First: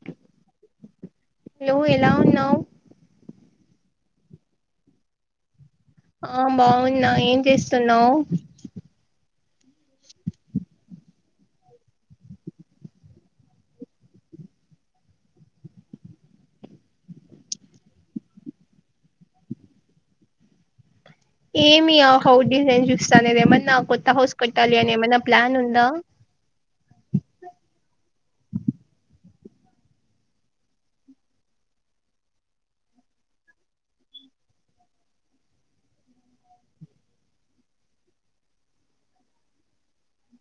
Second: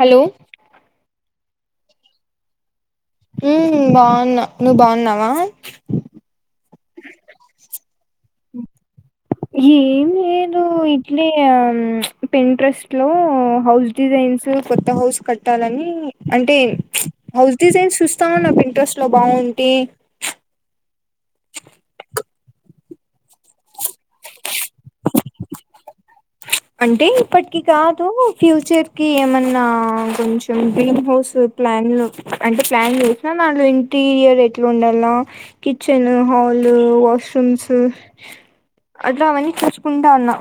Hello లో ఎలా ఉన్నావ్ హ్మ్ బాగున్నా నువ్వు బాగున్నావా ఆ బాగున్నా ఏం చేస్తున్నావ్ ఏమి లేదు ఇట్లే పెంట్రస్ట్ లో హౌస్ డిజైన్స్, కొత్త హౌస్ కట్టాలని, అంటే హౌస్ డిజైన్స్ చూస్తా ఉన్నా పెంట్రస్ట్ లో బాగుంటే. హౌట్ డిజైన్ చూస్తానేది ఏమన్నా కొత్త హౌస్ కట్టాలి అని ఏమన్నా ప్లాన్ ఉందా. అంటే ఇప్పటికి కాదు ఫ్యూచర్ కి, ఏమన్నా కొంచెం డ్రీమ్ హౌస్ ప్లాన్లు అంటే, ప్లాన్ చేసినా దాంట్లో ఇంటీరియర్ ఎట్లా ఉండాలి, కిచెన్, హల్ వాష్రూమ్స్, అట్లా అవన్నీ చూసుకుంటా ఉన్నా.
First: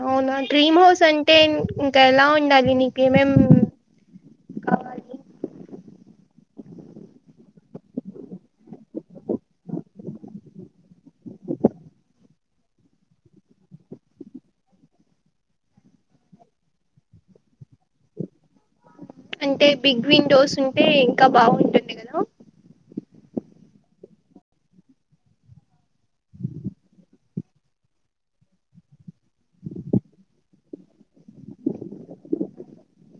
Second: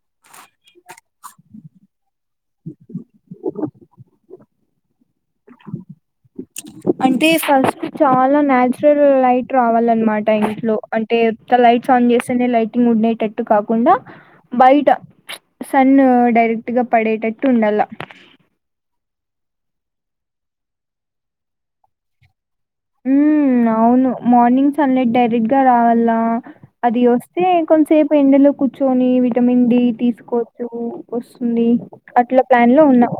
అవునా డ్రీమ్ హౌస్ అంటే ఇంకా ఎలా ఉండాలి నీకేమేం కావాలి అంటే ఫస్ట్ చాలా న్యాచురల్ లైట్ రావాలన్నమాట ఇంట్లో, అంటే ఉత్త లైట్స్ ఆన్ చేస్తేనే లైటింగ్ ఉండేటట్టు కాకుండా, బయట సన్ డైరెక్ట్ గా పడేటట్టు ఉండాల. అంటే బిగ్ విండోస్ ఉంటే ఇంకా బాగుంటుంది కదా. ఉమ్ అవును మార్నింగ్ సన్లైట్ డైరెక్ట్ గా రావాల్ల, అది వస్తే కొంచసేపు ఎండలో కూర్చొని, విటమిన్ డి తీసుకోవచ్చు, వస్తుంది అట్లా ప్లాన్ లో ఉన్నా.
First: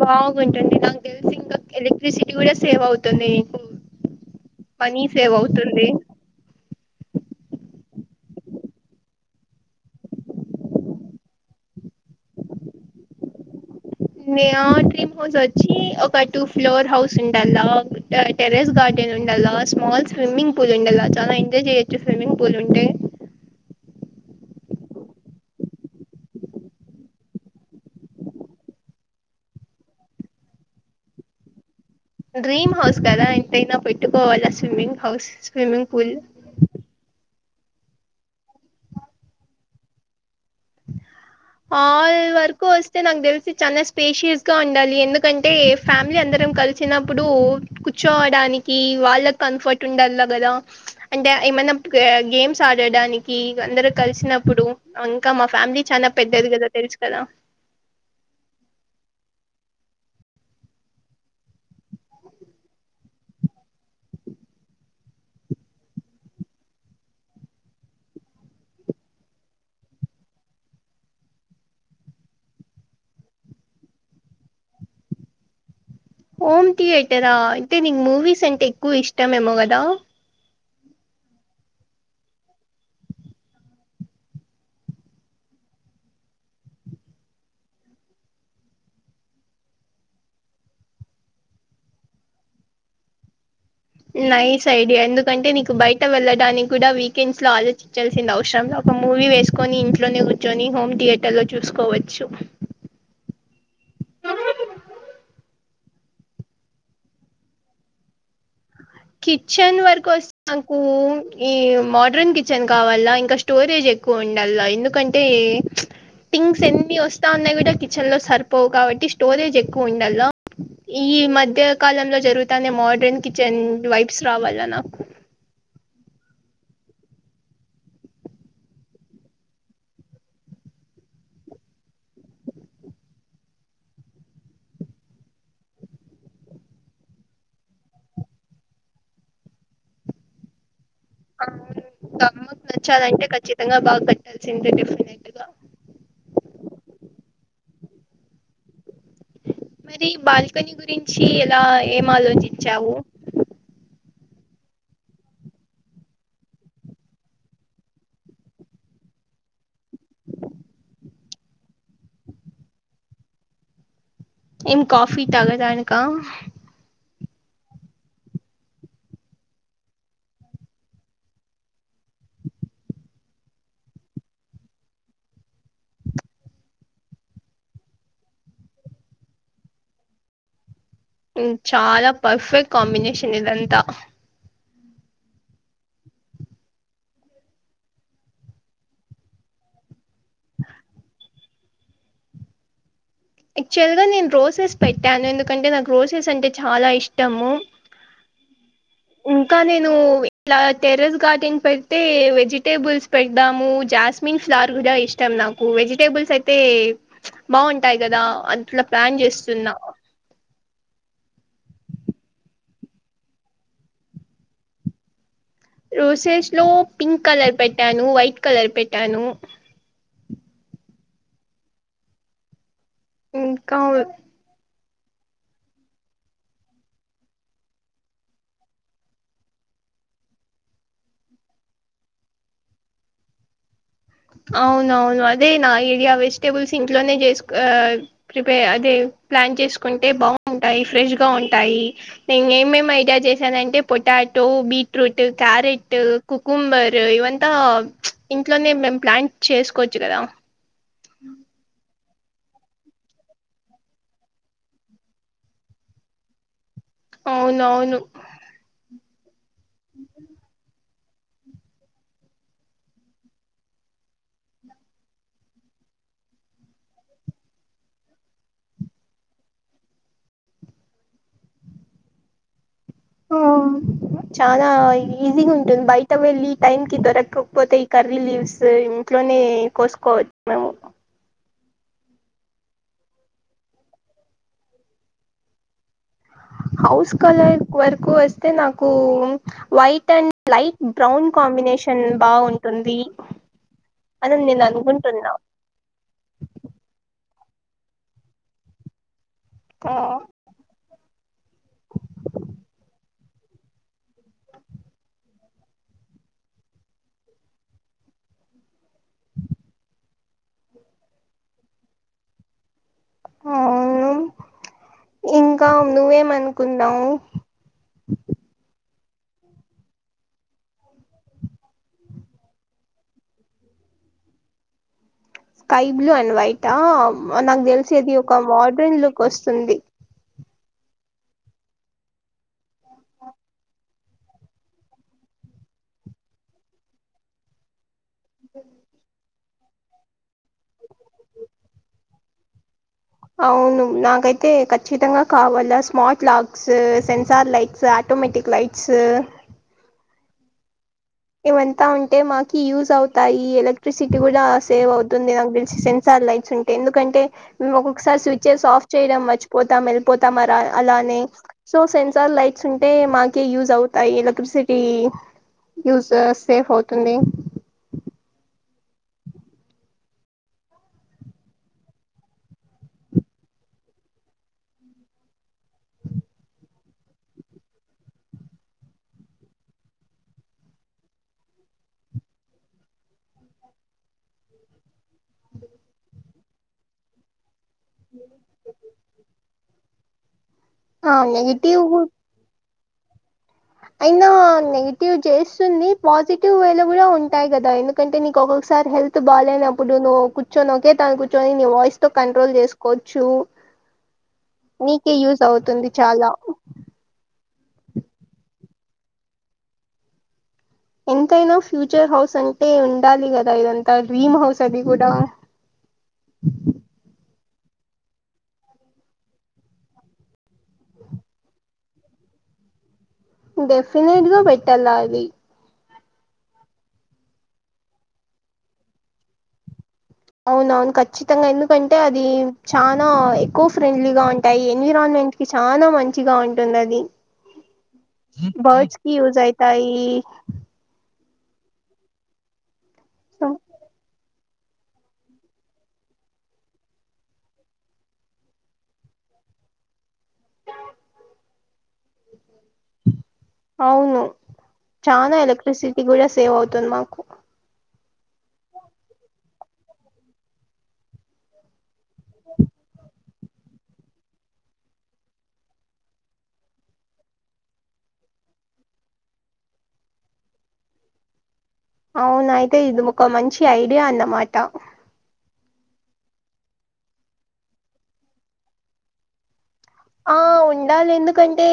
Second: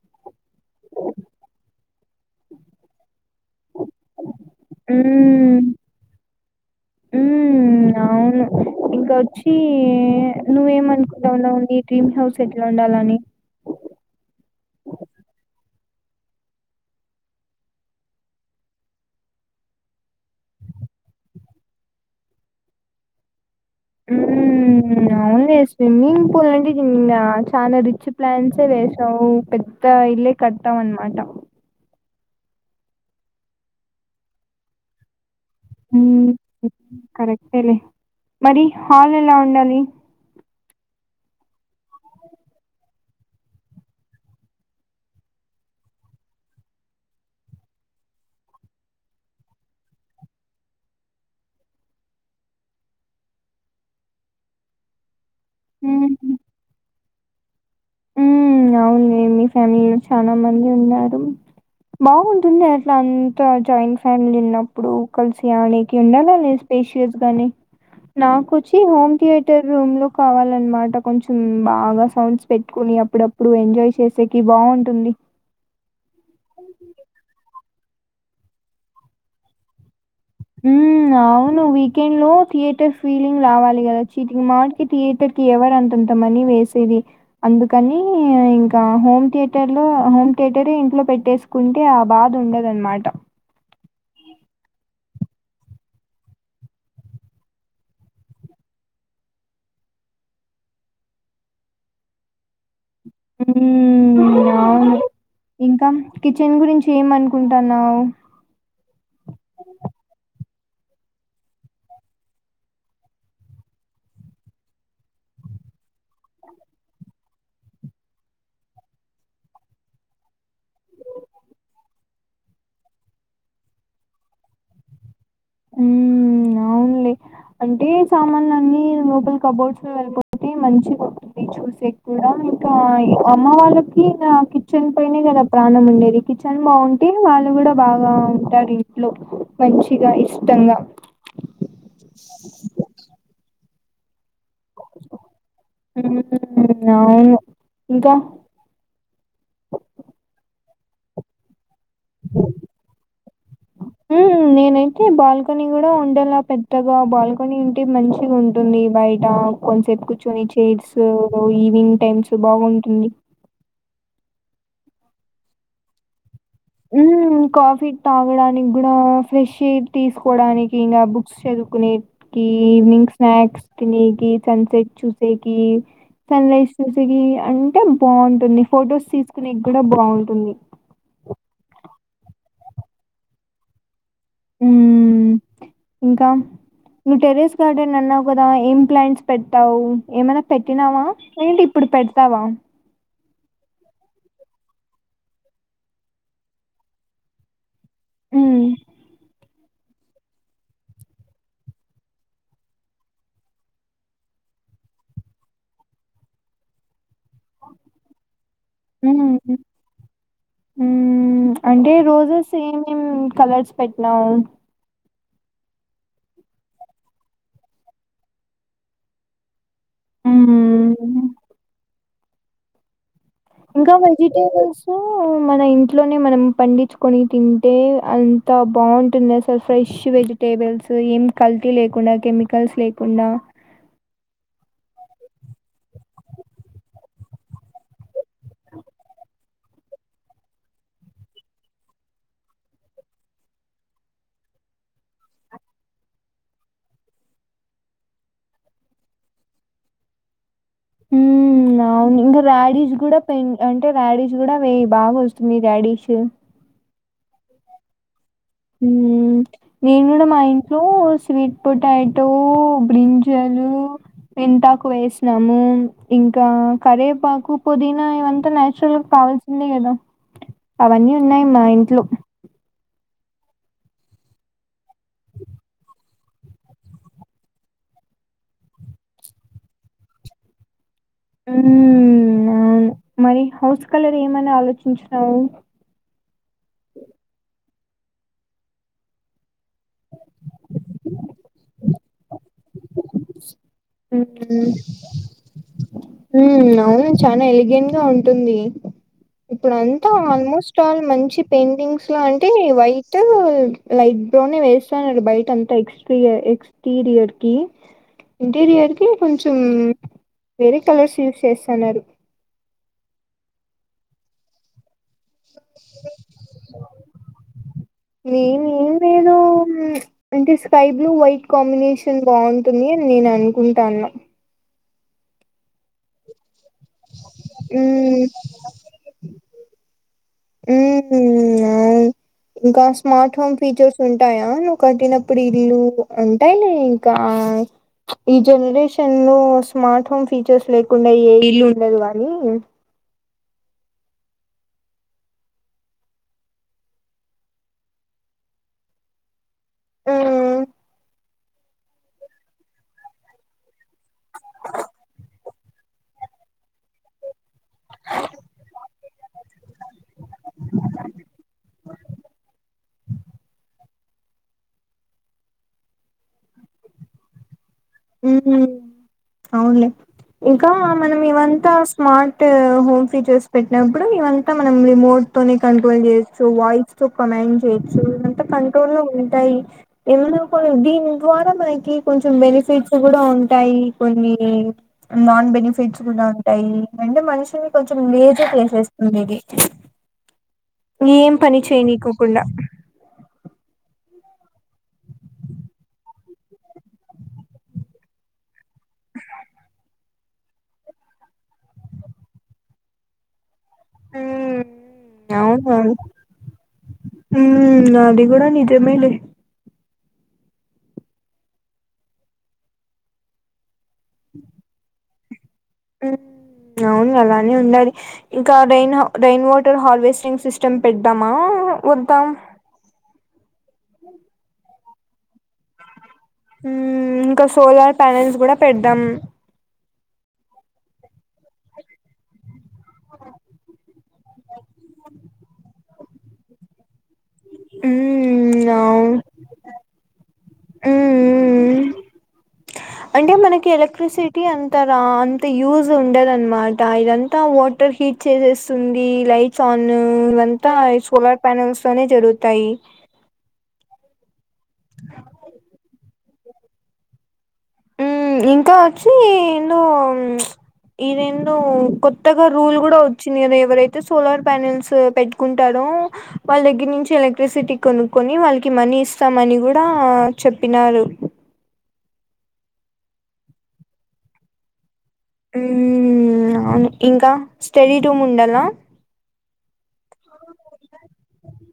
బాగుంటుంది నాకు తెలిసి ఇంకా ఎలక్ట్రసిటీ కూడా సేవ్ అవుతుంది. పనీ సేవ్ అవుతుంది ఉమ్మ్ అవును ఇంక వచ్చి నువ్వేం అనుకుంటావున్నావు నీ డ్రీమ్ హౌస్ ఎట్లా ఉండాలని న్యా డ్రీమ్ హౌస్ వచ్చి ఒక టూ ఫ్లోర్ హౌస్ ఉండాల టెరెస్ గార్డెన్ ఉండాల స్మాల్ స్విమ్మింగ్ పూల్ ఉండాల చాలా ఎంజాయ్ చెయొచ్చు స్విమ్మింగ్ పూల్ ఉంటే ఉమ్ అవునులే స్విమ్మింగ్ పూల్ అంటే [unintelligible] చాలా రిచ్ ప్లాన్సే వేసావు పెద్ద ఇళ్లే కట్తావు అన్నమాట డ్రీమ్ హౌస్ కదా ఎంతైనా పెట్టుకోవాల స్విమ్మింగ్ హౌస్ స్విమ్మింగ్ పూల్ ఉమ్ కరెక్ట్ టెలే మరి హాల్ ఎలా ఉండాలి హాల్ వరకు వస్తే నాకు తెలిసి చాలా స్పేషియస్ గా ఉండాలి ఎందుకంటే ఫ్యామిలీ అందరం కలిసినప్పుడు కూర్చోవడానికి వాళ్ళకి కంఫర్ట్ ఉండాలా కదా అంటే ఏమైనా గేమ్స్ ఆడడానికి అందరు కలిసినప్పుడు ఇంక మా ఫ్యామిలీ చాలా [unintelligible] తెరిచ్ కదా హమ్ అవునే మీ ఫ్యామిలీలో చాలా మంది ఉన్నారు. బాగుంటుంది అట్లా అంత జాయింట్ ఫ్యామిలీ ఉన్నప్పుడు కలిసి [unintelligible] ఉండాల స్పేషియస్ గాని నాకు వచ్చి హోమ్ థియేటర్ రూమ్ లో కావాలన్నమాట కొంచెం బాగా సౌండ్స్ పెట్టుకుని అప్పుడప్పుడు ఎంజాయ్ చేసేకి బాగుంటుంది హోమ్ థియేటరా అయితే నీకు మూవీస్ అంటే ఎక్కువ ఇష్టమేమో కదా ఉ అవును వీకెండ్ లో థియేటర్ ఫీలింగ్ రావాలి కదా చీటికి మాటికి థియేటర్ కి ఎవరు అంతంత మనీ వేసేది అందుకని ఇంకా హోమ్ థియేటర్ లో హోమ్ థియేటరే ఇంట్లో పెట్టేసుకుంటే ఆ బాధ ఉండదు అన్నమాట నైస్ ఐడియా ఎందుకంటే నీకు బయట వెళ్ళడానికి కూడా వీకెండ్స్ లో ఆలోచించాల్సింది అవసరంలే ఒక మూవీ వేసుకొని ఇంట్లోనే కూర్చొని హోమ్ థియేటర్ లో చూసుకోవచ్చు హమ్ అవును ఇంకా కిచెన్ గురించి ఏం అనుకుంటన్నావు కిచెన్ వరకు వస్త నాకు ఈ మోడ్రన్ కిచెన్ కావాల్ల ఇంకా స్టోరేజ్ ఎక్కువ ఉండాళ్లా ఎందుకంటే థింగ్స్ ఎన్ని వస్తా ఉన్నాయి కూడా కిచెన్ లో సరిపోవు కాబట్టి స్టోరేజ్ ఎక్కువ ఉండాళ్లా ఈ మధ్య కాలంలో జరుగుతానే మోడ్రన్ కిచెన్ వైబ్స్ రావాలనా హమ్ అవునులే అంటే సామాన్లు అన్ని లోపలి కబోర్డ్స్ లో వెళ్ళిపోతే మంచిగా ఉంటుంది చూసే కూడా ఇంకా అమ్మ వాళ్ళకి ఇగ కిచెన్ పైనే కదా ప్రాణం ఉండేది కిచెన్ బాగుంటే వాళ్ళు కూడా బాగా ఉంటారు ఇంట్లో మంచిగా ఇష్ టంగ అవును గమ్ నచ్చాదంటే ఖచ్చి తంగా బాగుతయి హమ్ అవును ఇంకా మరి బాల్కనీ గురించి ఎలా ఏం ఆలోచించావు హమ్ నేనైతే బాల్కనీ కూడా ఉండేలా పెద్దగా బాల్కనీ ఉంటే మంచిగా ఉంటుంది బయట కొంతసేపు కూర్చొని చైర్స్ ఈవినింగ్ టైమ్స్ బాగుంటుంది ఏం కాఫీ తాగడానిక హమ్ కాఫీ తాగడానికి కూడా ఫ్రెష్ర్ ఎయిర్ తీసుకోవడానికి ఇంకా బుక్స్ చదువుకునేకి ఈవినింగ్ స్నాక్స్ తినేకి సన్సెట్ చూసేకి సన్ రైజ్ చూసేకి అంటే బాగుంటుంది ఫొటోస్ తీసుకునేకి కూడా బాగుంటుంది ఉమ్, చాలా పర్ఫెక్ట్ కాంబినేషన్ ఇదంతా హమ్ ఇంకా నువ్వు టెరెస్ గార్డెన్ అన్నావు కదా ఏం ప్లాంట్స్ పెట్టావు ఏమైనా పెట్టినావా ఏంటి ఇప్పుడు పెడతావా యాక్చువల్ గా నేను రోసెస్ పెట్టాను ఎందుకంటే నాకు రోసెస్ అంటే చాలా ఇష్టము హ్మ్. ఇంకానే నువ్వు ఇలా టెరెస్ గార్డెన్ పెడితే వెజిటేబుల్స్ పెడదాము జాస్మిన్ ఫ్లవర్ కూడా ఇష్టం నాకు వెజిటేబుల్స్ అయితే బాగుం టాయి కదా అంత్ ఉమ్ ఉమ్మ్ అంటే రోజెజ్ సేమ్ కలర్స్ పెట్టినాము రోసెస్ లో పింక్ కలర్ పెట్టాను వైట్ కలర్ పెట్టాను ఉమ్ ఇంకా వెజిటేబుల్స్ సో మన ఇంట్లోనే మనం పండించుకొని తింటే అంత బాగుంటుంది అసలు ఫ్రెష్ వెజిటేబుల్స్ ఏం కల్తీ లేకుండా కెమికల్స్ లేకుండా అవునవును అదే నా ఐడియా వెజిటేబుల్స్ ఇంట్లోనే చేసు ప్రిపేర్ అదే ప్లాన్ చేసుకుంటే బాగుంటాయి ఫ్రెష్గా ఉంటాయి. నేను ఏమేమి ఐడియా చేశానంటే పొటాటో, బీట్రూట్, క్యారెట్, కుకుంబర్ ఇవంతా ఇంట్లోనే మేం ప్లాన్ చేసుకోవచ్చు కదా హుమ్ అవును ఇంకా ర్యాడిష్ కూడా పెన్ అంటే ర్యాడిష్ కూడా వేయి బాగా వస్తుంది ర్యాడీష్ అవునవును నేను కూడా మా ఇంట్లో స్వీట్ పొటాటో, బ్రింజాలు, మెంతాకు వేసినాము. ఇంకా కరేపాకు, పుదీనా ఇవంతా నాన్యాచురల్గా కావాల్సిందే కదా. అవన్నీ ఉన్నాయి మా ఇంట్లో ఆ చాలా ఈజీగా ఉంటుంది బయట వెళ్ళి టైమ్ కి దొరకకపోతే ఈ కర్రీ లీవ్స్ ఇంట్లోనే కోసుకోవచ్చు మేము ఉమ్ అవును మరి హౌస్ కలర్ ఏమని ఆలోచించినావు క్వరకు వస్తే నాకు white and light brown combination బాగుంటుంది అని నేను అనుకుంటున్నా ఉమ్ అవున్ చానా ఎలిగెంట్ గా ఉంటుంది ఇప్పుడంతా ఆల్మోస్ట్ ఆల్ మంచి పెయింటింగ్స్ లో అంటే వై ట్ లైట్ బ్రౌన్ ఏ వేస్తానారు బైట అంత ఎక్స్టీ ఎక్స్టీీరియర్ కీ ఇంటీరియర్ కి కొంచం వేరే కలర్స్ యూస్ చేస్తన్నారు అవును ఇంకా నువ్వేమనుకున్నావు నేనో అంటే స్కై బ్లూ వైట్ కాంబినేషన్ బాగుంటుంది అని నేను అనుకుంటాన్న స్కై బ్లూ అండ్ వైటా నాకు తెలిసి అది ఒక హ్మ్ మోడ్రన్ లుక్ వస్తుంది ఉమ్ ఇంకా స్మార్ట్ ఫోన్ ఫీచర్స్ ఉంటాయా నువ్వు కట్టినప్పుడు ఇల్లు ఉంటాయిలే ఇంకా ఈ జనరేషన్ లో స్మార్ట్ ఫోన్ ఫీచర్స్ లేకుండా ఏ ఇల్లు ఉండదు గానీ అవును నాకైతే ఖచ్చితంగా కావాల smart locks sensor lights automatic lights హ్మ్ ఇవంతా ఉంటే మాకి యూజ్ అవుతాయి. ఎలక్ట్రిసిటీ కూడా సేవ్ అవుతుంది నాకు తెలిసి సెన్సార్ లైట్స్ ఉంటే. ఎందుకంటే మేము ఒక్కొక్కసారి స్విచెస్ ఆఫ్ చేయడం మర్చిపోతాం వెళ్ళిపోతాం అ అలానే సో సెన్సార్ లైట్స్ ఉంటే మాకీ యూజ్ అవుతాయి ఎలక్ట్రిసిటీ. యూజ్ సేఫ్ అవుతుంది హ్మ్ అవునులే ఇంకా మనం ఇవంతా స్మార్ట్ హోమ్ ఫీచర్స్ పెట్టినప్పుడు ఇవంతా మనం రిమోట్ తోనీ కంట్రోల్ చేయొచ్చు వాయిస్ తో కమాండ్ చేయొచ్చు ఇంతా కంట్రోల్ ఉంటాయి. ఏమనా కూడా దీని ద్వారా మనకి కొంచెం బెనిఫిట్స్ కూడా ఉంటాయి కొన్ని నాన్ బెనిఫిట్స్ కూడా ఉంటాయి అంటే మనిషిని కొంచెం లేజీ చేసేస్తుంది ఇది ఆ ఏం పని నెగిటివ్ చేయనీకోకుండా అయినా నెగిటివ్ చేస్తుంది పాజిటివ్ వేలో కూడా ఉంటాయి కదా ఎందుకంటే నీకు ఒకొ సారి హెల్త్ బాగాలేనప్పుడు ను కూర్చొని ఓకే తాన కూర్చొని నీ వాయిస్ తో కంట్రోల్ చేసుకోవచ్చు నీకే యూజ్ అవుతుంది చాలా హుమ్ అది కూడా నిజమే లే ఎంతైనా ఫ్యూచర్ హౌస్ అంటే ఉండాలి గదా ఇదం త డ్రీమ్ హౌస్ అది కూడా ఉమ్ అవును అలానే ఉండాలి. ఇంకా rain how rain water harvesting system పెడ్దామా వద్దా డెఫినెట్గా పెట్టాల్లాది ఉమ్ ఇంకా సోలార్ ప్యానెల్స్ కూడా పెడదాం అవునవును ఖచ్చితంగా ఎందుకంటే అది చాలా ఎకో ఫ్రెండ్లీగా ఉంటాయి ఎన్విరాన్మెంట్ కి చనాా మంచిగా ఉంటుంది అది మ్మ్ అవు బర్డ్స్కి యజ అఐతా ఈ మ్మ్ అంటే మనకి ఎలక్ట్రిసిటీ అంత రా అంత యూజ్ ఉండద అనమాట ఇదంతా వాటర్ హీట్ చేసేస్తుంది లైట్స్ ఆన్ ఇదంతా సోలార్ ప్యానల్స్ లోనే జరుగుతాయి అవును చా ఎలక్ట్రసిటీ కూడా సేవ్ అవుతుంది మాకు ఇంకా వచ్చి ఏందుో ఇదిేందుో కొ ఎక రుల్ కూడా వచ్చింది కద ఎవరైతే సోలార్ ప్యానెల్స్ పెట్టుకుంటారో వాళ్ళ దగ్గర నుంచి ఎలక్ట్రిసిటీ కొనుకుొని వాళ్ళకి మనీ ఇస్తామ అని కూడా చెప్పినారు అవున అయితే ఇది ఒక మంచి ఐడియా అన్నమాట అవును ఇంకా స్టడీ రూమ్ ఉండాలా ఆ ఉండాలి ఎందుకంటే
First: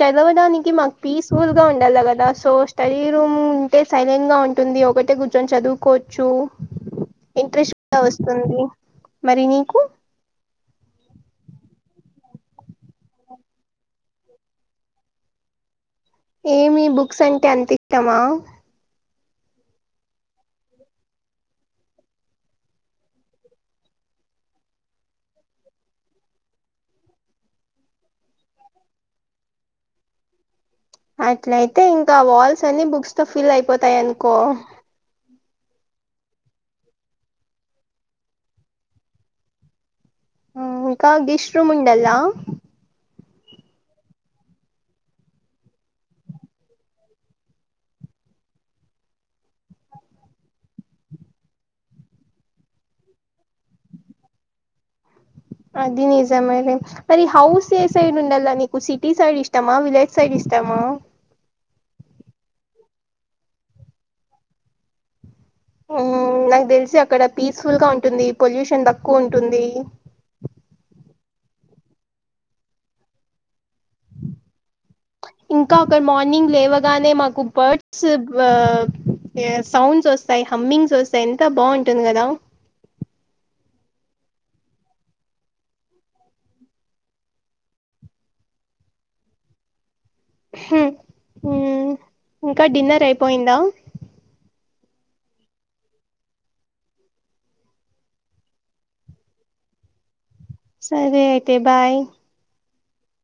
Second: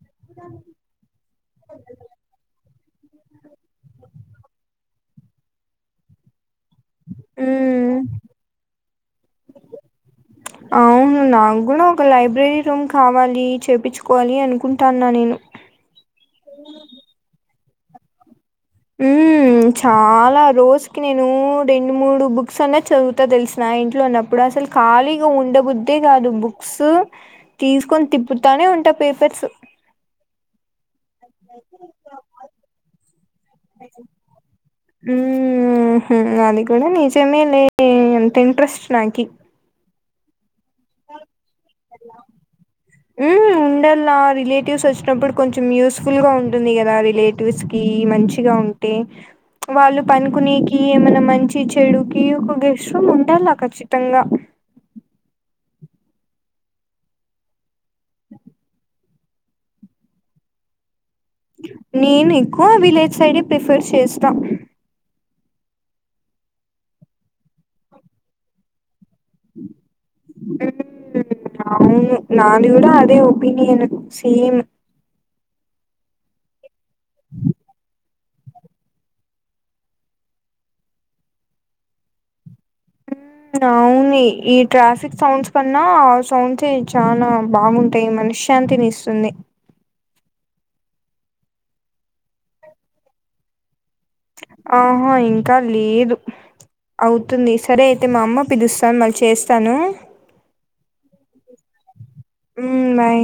చదవడానికి మాకు పీస్ఫుల్ గా ఉండాలి కదా సో శరీరం ఉంటే సైలెంట్ గా ఉంటుంది ఒకటే కొంచెం చదువుకోవచ్చు ఇంట్రెస్ట్ ఉమ్ కూడా వస్తుంది మరి నీకు అవును నాకు కూడా ఒక లైబ్రరీ రూమ్ కావాలి చేపించుకోవాలి అనుకుంటాన్నా నేను ఏమి బుక్స్ అంటే అంతే తమ ఉ చాలా రోజుకి నేను రెండు మూడు బుక్స్ అన్న చదువుతా తెలిసిన ఇంట్లో ఉన్నప్పుడు అసలు ఖాళీగా ఉండబద్దే కాదు బుక్స్ తీసుకొని తిప్పుతానే ఉంటా పేపర్స్ అట్లయితే ఇంకా వాల్స్ అన్ని బుక్స్ తో ఫిల్ అయిపోతాయి అనుకో ఉ అది కూడాడ నిజ మే ఎంత ఇంట్రెస్ట్ నాక ఇంకా గ ఇ శ్రుముండలా ఉ ఉండాలలా రిలేటివ్స్ వచ్చినప్పుడు కొంచెం యూస్ఫుల్ గా ఉంటుంది కదా రిలేటివ్స్ కి మంచిగా ఉంటే వాళ్ళు పనుకునేకి ఏమైనా మంచి చెడుకి ఒక గెస్ట్ రూమ్ ఉండాల ఖచ్చితంగా దనిజా మరి మరి హౌస్ ఏ సైడ్ ఉండాల నకు టి సైడ్ ఇష్టమా విలేజ్ సైడ్ ఇష్టమా నేను ఎక్కువ విలేజ్ సైడే ప్రిఫర్ చేస్తాం నాకు తెలిసి అక్కడ పీస్ఫుల్ గా ఉంటుంది పొల్యూషన్క్ ఎక్కువ ఉంటుంది వు నాది కూడా అదే ఒపీనియన్ సేమ్ అగ మార్నింగ్ లేవల్ గానే మాకు బర్డ్స్ ఆ సౌండ్స్ వస్తాయి హమ్మింగ్స్ వస్తాయి ఎంత బాగుంటుంది కదా అవును ఈ ట్రాఫిక్ సౌండ్స్ కన్నా ఆ సౌండ్స్ చాలా బాగుంటాయి మనశ్శాంతిని ఇస్తుంది ఇంకా డిన్నర్ అయిపోయిందా ఆహా ఇంకా లేదు అవుతుంది సరే అయితే మా అమ్మ పిలుస్తాను మళ్ళీ చేస్తాను సరే అయితే బాయ్ ఉ బాయ్